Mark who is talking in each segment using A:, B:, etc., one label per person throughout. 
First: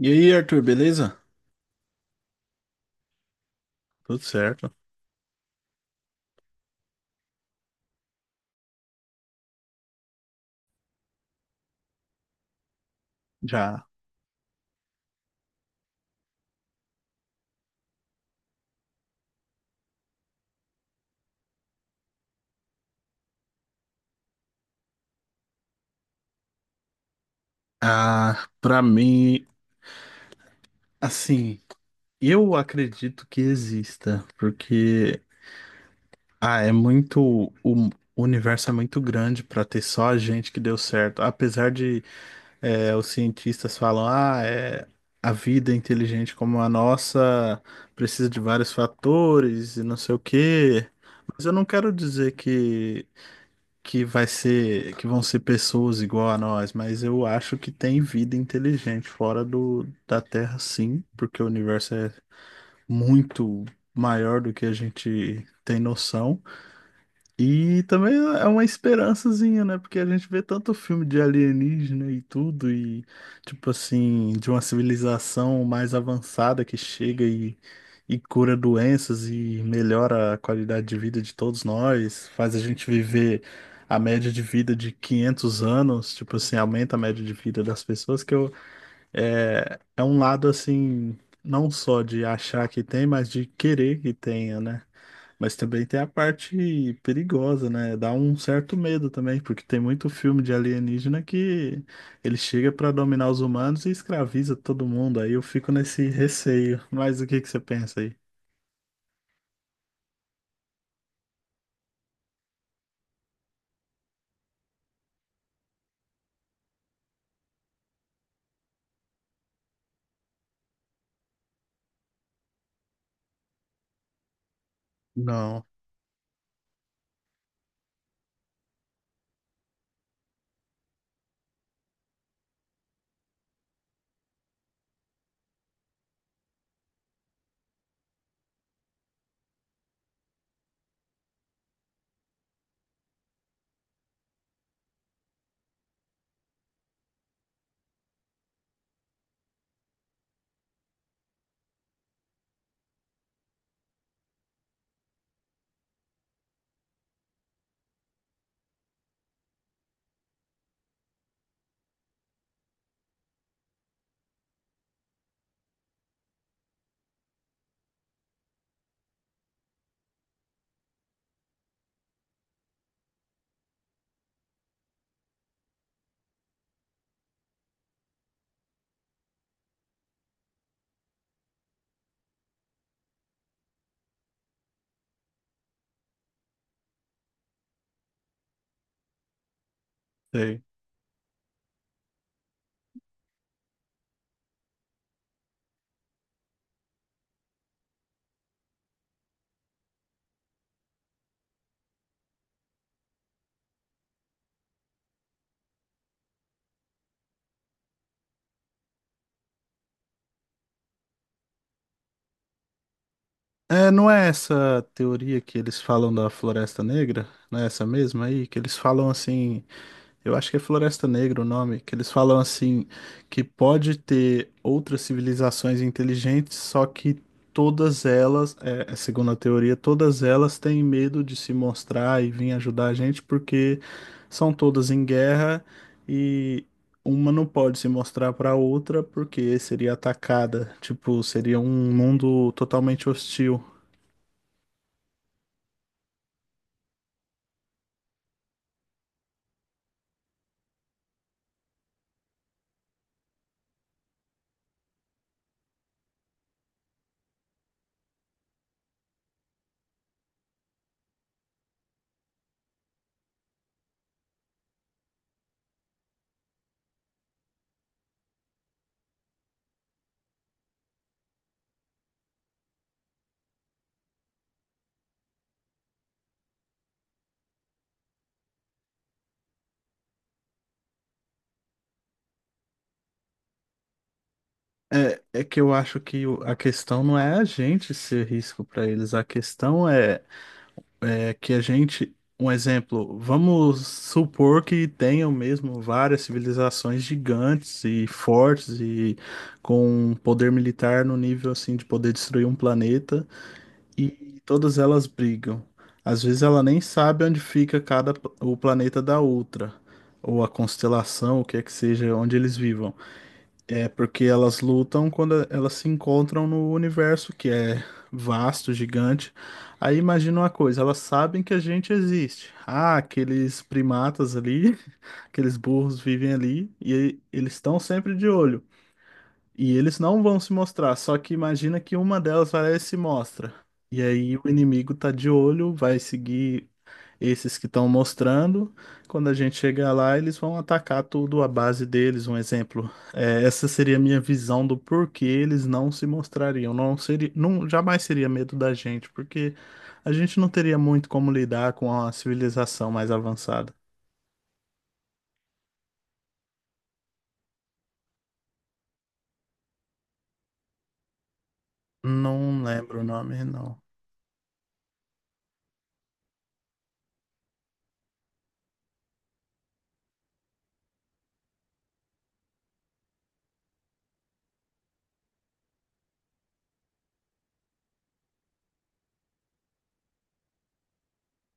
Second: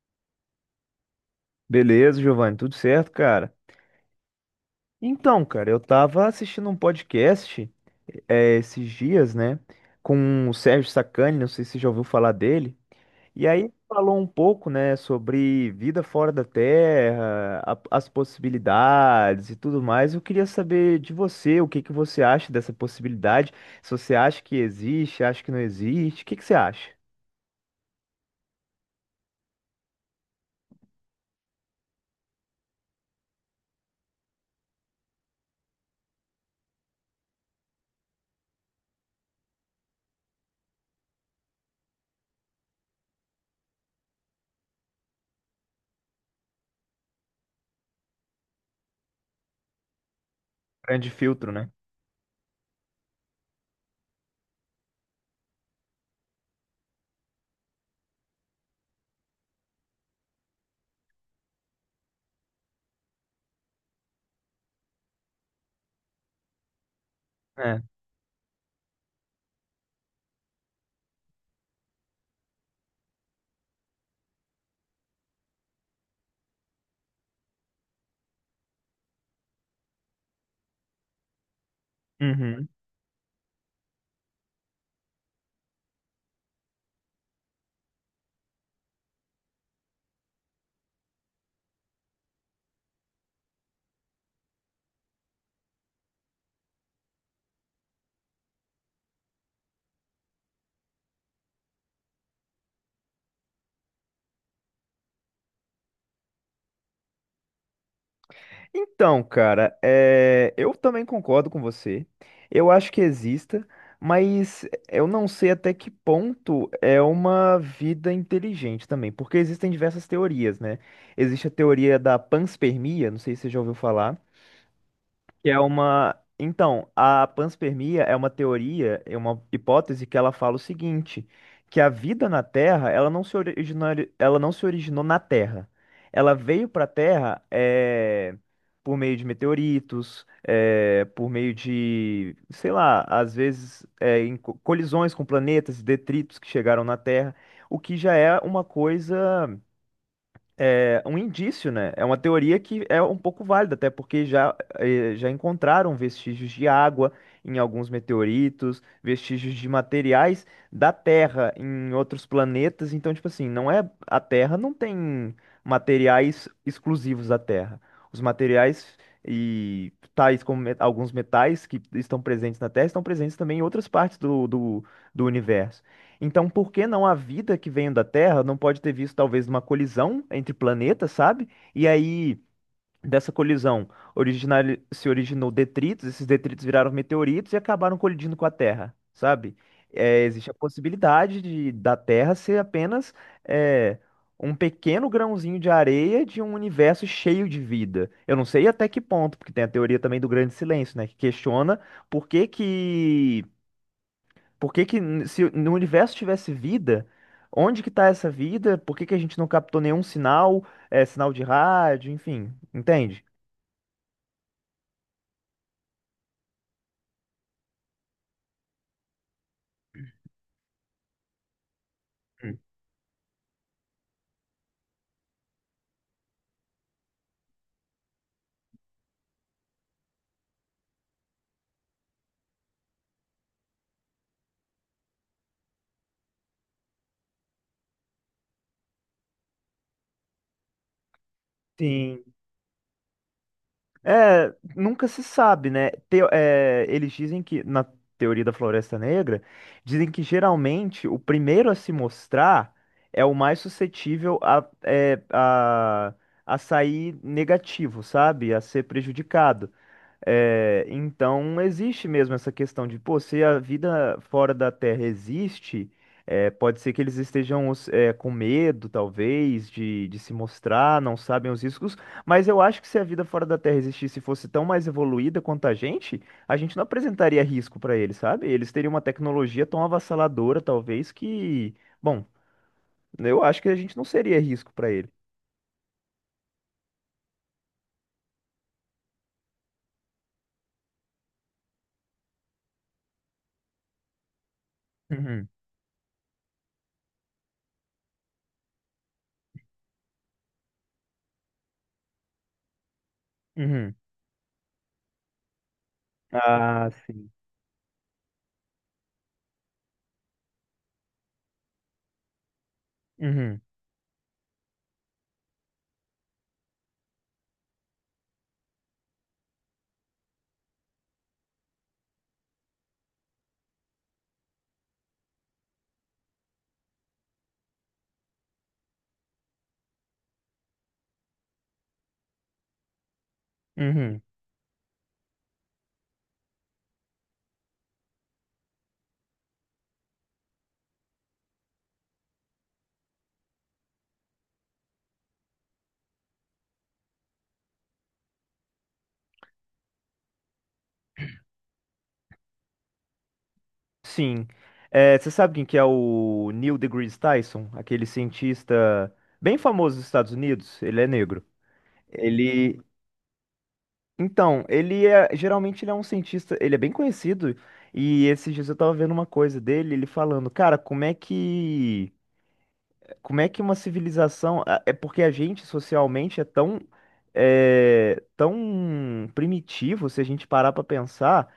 A: E aí, Arthur, beleza?
B: Beleza, Giovanni, tudo certo, cara?
A: Tudo certo?
B: Então, cara, eu tava assistindo um podcast esses dias, né, com o Sérgio Sacani, não sei se você já ouviu falar dele, e aí
A: Já.
B: falou um pouco, né, sobre vida fora da Terra, as possibilidades e tudo mais. Eu queria saber de você, o que que você acha dessa possibilidade, se você acha que existe, acha que não existe, o que que você acha?
A: Ah, pra mim, assim, eu acredito que exista, porque muito o universo é muito grande pra ter só a gente que deu certo. Apesar de os cientistas falam, a vida é inteligente como a nossa precisa de vários fatores e não sei o quê.
B: Grande
A: Mas
B: filtro,
A: eu não
B: né?
A: quero dizer que vai ser, que vão ser pessoas igual a nós, mas eu acho que tem vida inteligente fora da Terra, sim, porque o universo é muito maior do que a gente tem noção.
B: É.
A: E também é uma esperançazinha, né? Porque a gente vê tanto filme de alienígena e tudo, e tipo assim, de uma civilização mais avançada que chega e cura doenças e melhora a qualidade de vida de todos nós, faz a
B: Uhum.
A: gente viver a média de vida de 500 anos, tipo assim, aumenta a média de vida das pessoas, que eu, é um lado assim, não só de achar que tem, mas de querer que tenha, né? Mas também tem a parte perigosa, né? Dá um certo medo também, porque tem muito filme de alienígena que ele chega pra dominar os humanos e escraviza todo mundo. Aí eu fico nesse receio. Mas o que que você pensa aí?
B: Então, cara, é, eu também concordo com você. Eu acho que exista, mas eu não sei até que ponto é uma vida inteligente também, porque existem diversas teorias, né? Existe a teoria da panspermia, não sei se você já ouviu falar, que é
A: Não,
B: uma. Então, a panspermia é uma teoria, é uma hipótese que ela fala o seguinte, que a vida na Terra, ela não se originou, ela não se originou na Terra. Ela veio para a Terra é, por meio de meteoritos, é, por meio de, sei lá, às vezes é, em colisões com planetas, detritos que chegaram na Terra, o que já é uma coisa é, um indício, né? É uma teoria que é um pouco válida, até porque já, já encontraram vestígios de água em alguns meteoritos, vestígios de materiais da Terra em outros planetas. Então, tipo assim, não é a Terra não tem materiais exclusivos da Terra. Os materiais e tais como alguns metais que estão presentes na Terra estão presentes também em outras partes do universo. Então, por que não a vida que veio da Terra não pode ter visto talvez uma colisão entre planetas, sabe? E aí, dessa colisão, originar, se originou detritos, esses detritos viraram meteoritos e acabaram colidindo com a Terra, sabe? É, existe a
A: sei.
B: possibilidade de, da Terra ser apenas é, um pequeno grãozinho de areia de um universo cheio de vida. Eu não sei até que ponto, porque tem a teoria também do grande silêncio, né? Que questiona por que que por que que se no universo tivesse vida, onde que tá essa vida? Por que que a gente não captou nenhum sinal, é, sinal de rádio, enfim, entende?
A: É, não é essa teoria que eles falam da Floresta Negra? Não é essa mesma aí? Que eles falam assim. Eu acho que é Floresta Negra o nome, que eles falam
B: Hum.
A: assim, que pode ter outras civilizações inteligentes, só que todas elas, segundo a teoria, todas elas têm medo de se mostrar e vir ajudar a gente porque são todas em guerra e uma não pode se mostrar para outra porque seria atacada, tipo, seria um
B: Sim.
A: mundo totalmente hostil.
B: É, nunca se sabe, né? É, eles dizem que, na teoria da Floresta Negra, dizem que geralmente o primeiro a se mostrar é o mais suscetível é, a sair negativo, sabe? A ser prejudicado. É, então existe mesmo essa questão de, pô, se a vida fora da Terra existe, é, pode ser que eles estejam é, com medo, talvez, de se mostrar, não sabem os riscos, mas eu acho que se a vida fora da Terra existisse e fosse tão mais evoluída quanto a gente não apresentaria risco para eles, sabe? Eles teriam uma tecnologia tão avassaladora, talvez, que, bom, eu acho que a gente não seria risco para ele.
A: É que eu acho que a questão não é a gente ser risco para eles, a questão é que a gente, um exemplo, vamos supor que tenham
B: Uhum,
A: mesmo várias civilizações gigantes e fortes e com um poder militar no nível assim de poder destruir um planeta
B: uhum.
A: e todas elas brigam. Às vezes ela nem
B: Ah,
A: sabe
B: sim.
A: onde fica cada o planeta da outra, ou a constelação, o que é que seja, onde eles vivam.
B: Uhum,
A: É porque elas lutam quando elas se encontram no universo, que é vasto, gigante. Aí imagina uma coisa, elas sabem que a gente existe. Ah, aqueles primatas ali, aqueles burros vivem ali e eles estão sempre de olho. E eles não vão se mostrar, só que imagina que uma delas vai lá e se mostra. E
B: uhum.
A: aí o inimigo tá de olho, vai seguir esses que estão mostrando. Quando a gente chegar lá, eles vão atacar tudo à base deles. Um exemplo, é, essa seria a minha visão do porquê eles não se mostrariam. Não seria, não, jamais seria medo da gente, porque a gente não teria muito como lidar com a civilização mais avançada.
B: Sim. É, você sabe quem que é o Neil deGrasse Tyson? Aquele cientista bem famoso dos Estados Unidos. Ele é negro.
A: Não
B: Ele.
A: lembro o nome, não.
B: Então, ele é. Geralmente ele é um cientista. Ele é bem conhecido. E esses dias eu tava vendo uma coisa dele, ele falando, cara, como é que. Como é que uma civilização. É porque a gente socialmente é tão. É, tão primitivo, se a gente parar pra pensar.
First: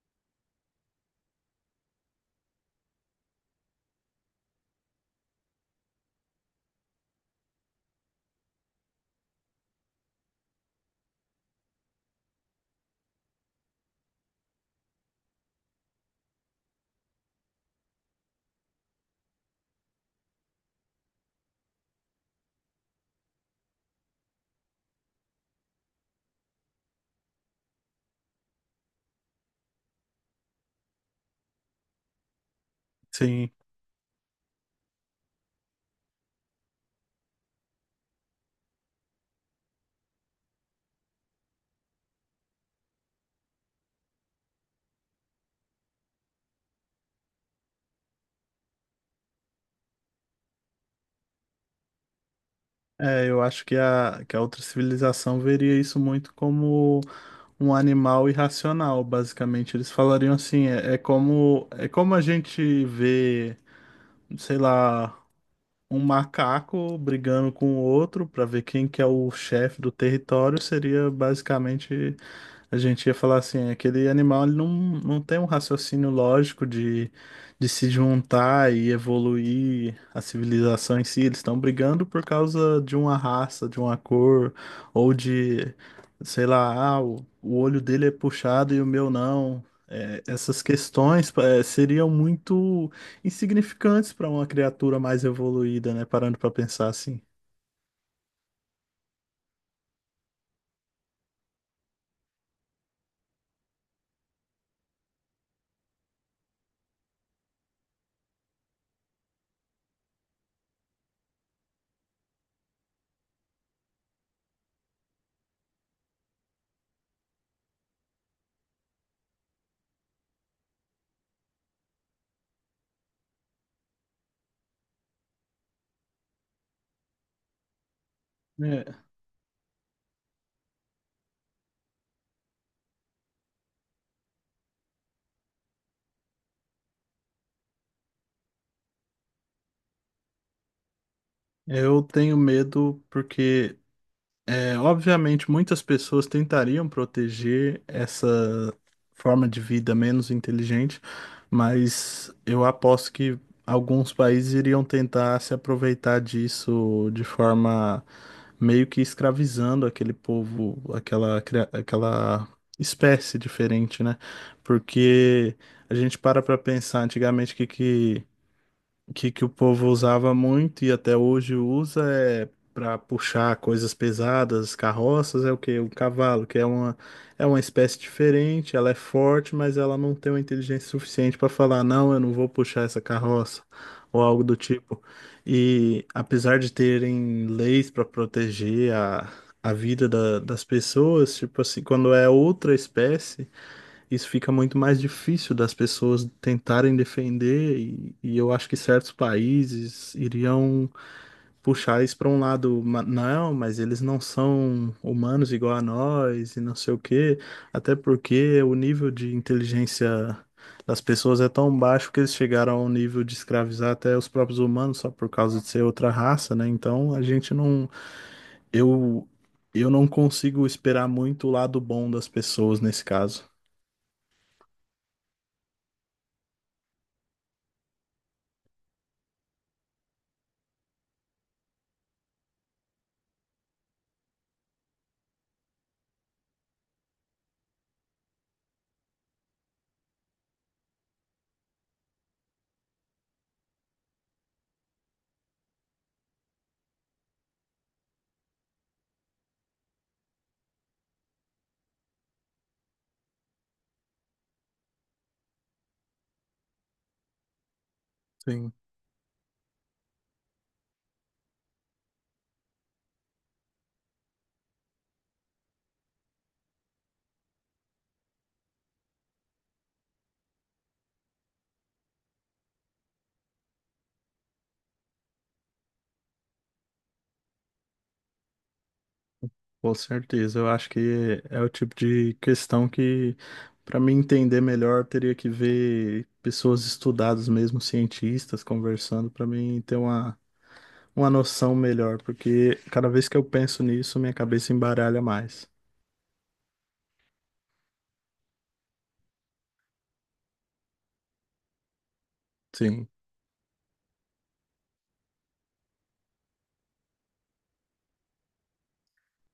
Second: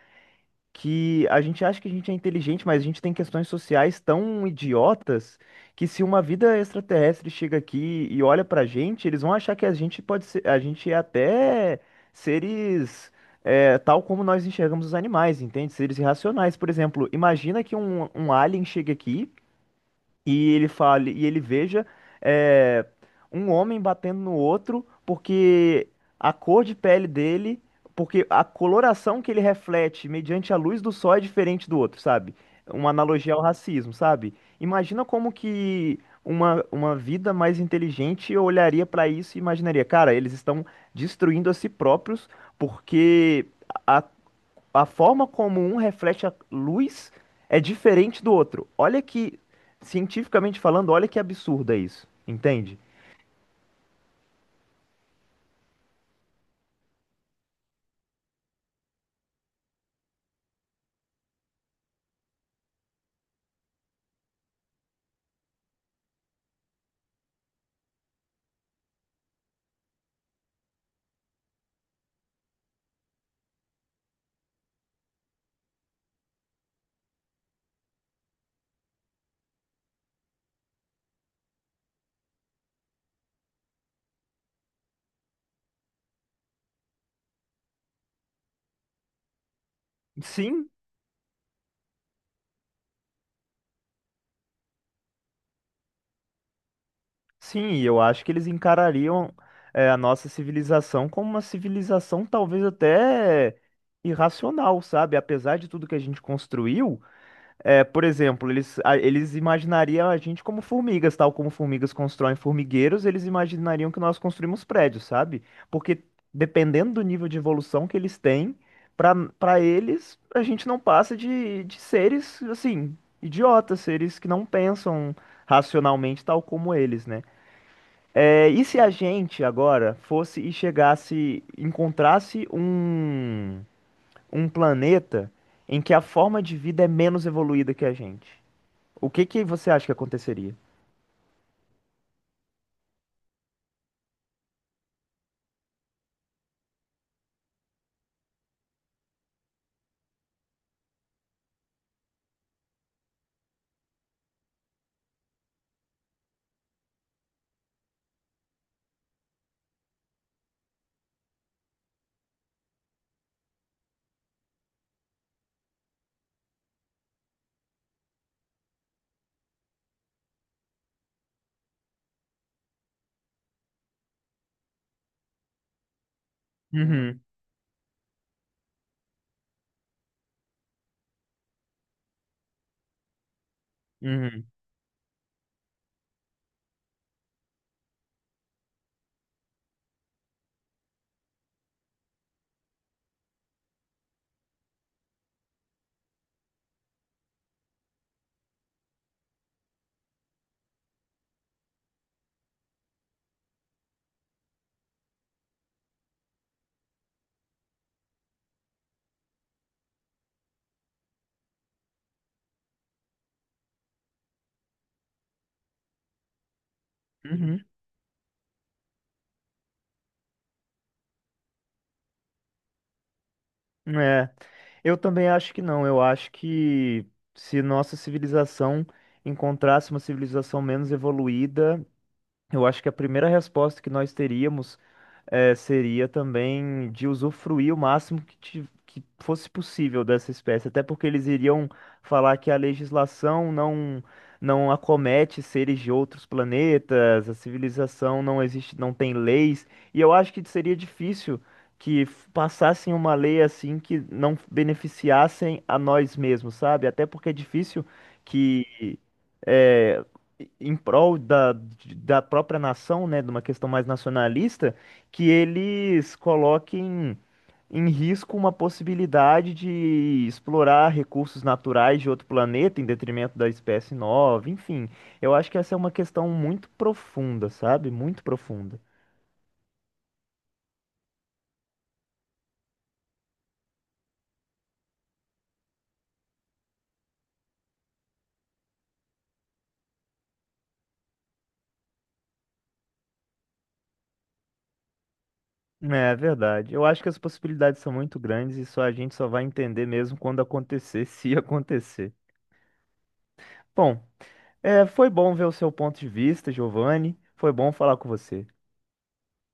B: Que a gente acha que a gente é inteligente, mas a gente tem questões sociais tão idiotas que se uma vida extraterrestre chega aqui e olha pra gente, eles vão achar que a gente pode ser, a gente é até seres é, tal como nós enxergamos os animais, entende? Seres irracionais, por exemplo. Imagina que um alien chega aqui e ele fale e ele veja é, um homem batendo no outro porque a cor de pele dele, porque a coloração que ele reflete mediante a luz do sol é diferente do outro, sabe? Uma analogia ao
A: Sim.
B: racismo, sabe? Imagina como que uma vida mais inteligente olharia para isso e imaginaria, cara, eles estão destruindo a si próprios porque a a forma como um reflete a luz é diferente do outro. Olha que, cientificamente falando, olha que absurdo é isso, entende?
A: É, eu acho que que a outra civilização veria isso muito como um animal irracional, basicamente. Eles falariam assim, é como a gente vê sei lá, um macaco brigando com o outro para ver quem que é o chefe do território seria basicamente a gente ia falar assim, aquele animal ele não, não tem um raciocínio lógico de se juntar e evoluir a civilização em si. Eles estão brigando por causa de uma raça, de uma cor, ou de, sei lá, ah, o olho dele é puxado e o meu não. É, essas
B: Sim,
A: questões seriam muito insignificantes para uma criatura mais evoluída, né? Parando para pensar assim.
B: sim, e eu acho que eles encarariam é, a nossa civilização como uma civilização talvez até irracional, sabe? Apesar de tudo que a gente construiu. É, por exemplo, eles, eles imaginariam a gente como formigas, tal como formigas constroem formigueiros, eles imaginariam que nós construímos prédios, sabe? Porque dependendo do nível de evolução que eles têm, para eles, a gente não passa de seres, assim, idiotas, seres que não pensam racionalmente, tal como eles, né? É, e se a
A: É,
B: gente agora fosse e chegasse, encontrasse um planeta em que a forma de vida é menos evoluída que a gente? O que que você acha que aconteceria?
A: eu tenho medo porque É, obviamente, muitas pessoas tentariam proteger essa forma de vida menos inteligente, mas eu aposto que alguns países iriam tentar se aproveitar disso de forma meio que escravizando aquele povo, aquela espécie diferente, né? Porque a gente para pensar antigamente o que, que o povo usava muito e até hoje usa é para puxar coisas pesadas, carroças, é o quê? O cavalo, que
B: Uhum,
A: é uma espécie diferente, ela é forte, mas ela não tem uma inteligência suficiente para falar, não, eu não vou puxar essa carroça, ou algo
B: uhum,
A: do tipo. E apesar de terem leis para proteger a vida das pessoas, tipo assim, quando é outra espécie isso fica muito mais difícil das pessoas tentarem defender, e eu acho que certos países iriam puxar isso para um lado, mas eles não são humanos igual a nós, e não sei o quê, até porque o nível de inteligência das pessoas é tão baixo que eles chegaram ao nível de escravizar até os próprios humanos só por causa de ser outra raça, né? Então a gente
B: uhum.
A: não. Eu, eu não consigo esperar muito o lado bom das pessoas nesse caso.
B: É, eu também acho que não. Eu acho que se nossa civilização encontrasse uma civilização menos evoluída, eu acho que a primeira resposta que nós teríamos seria também de usufruir o máximo que, que fosse possível dessa espécie, até porque eles iriam falar que a legislação não não acomete seres de outros planetas, a civilização não existe, não tem leis, e eu acho que seria difícil que passassem uma lei assim que não beneficiassem a nós mesmos, sabe? Até porque é difícil
A: Sim.
B: que eh, em prol da, da própria nação, né, de uma questão mais nacionalista, que eles coloquem em risco uma possibilidade de explorar recursos naturais de outro planeta em detrimento da espécie nova, enfim. Eu acho que essa é uma questão muito profunda, sabe? Muito profunda.
A: Com certeza, eu acho que é o tipo de questão que, para me entender melhor, teria que ver pessoas estudadas mesmo, cientistas, conversando, para mim ter uma noção melhor, porque cada vez que eu penso nisso, minha cabeça embaralha mais.
B: É, é verdade. Eu acho que as possibilidades são muito grandes e só a gente só vai entender mesmo quando acontecer, se acontecer.
A: Sim.
B: Bom, é, foi bom ver o seu ponto de vista, Giovanni. Foi bom falar com você.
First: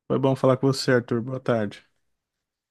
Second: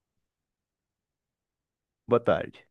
A: Foi bom falar com você, Arthur. Boa tarde.
B: Boa tarde.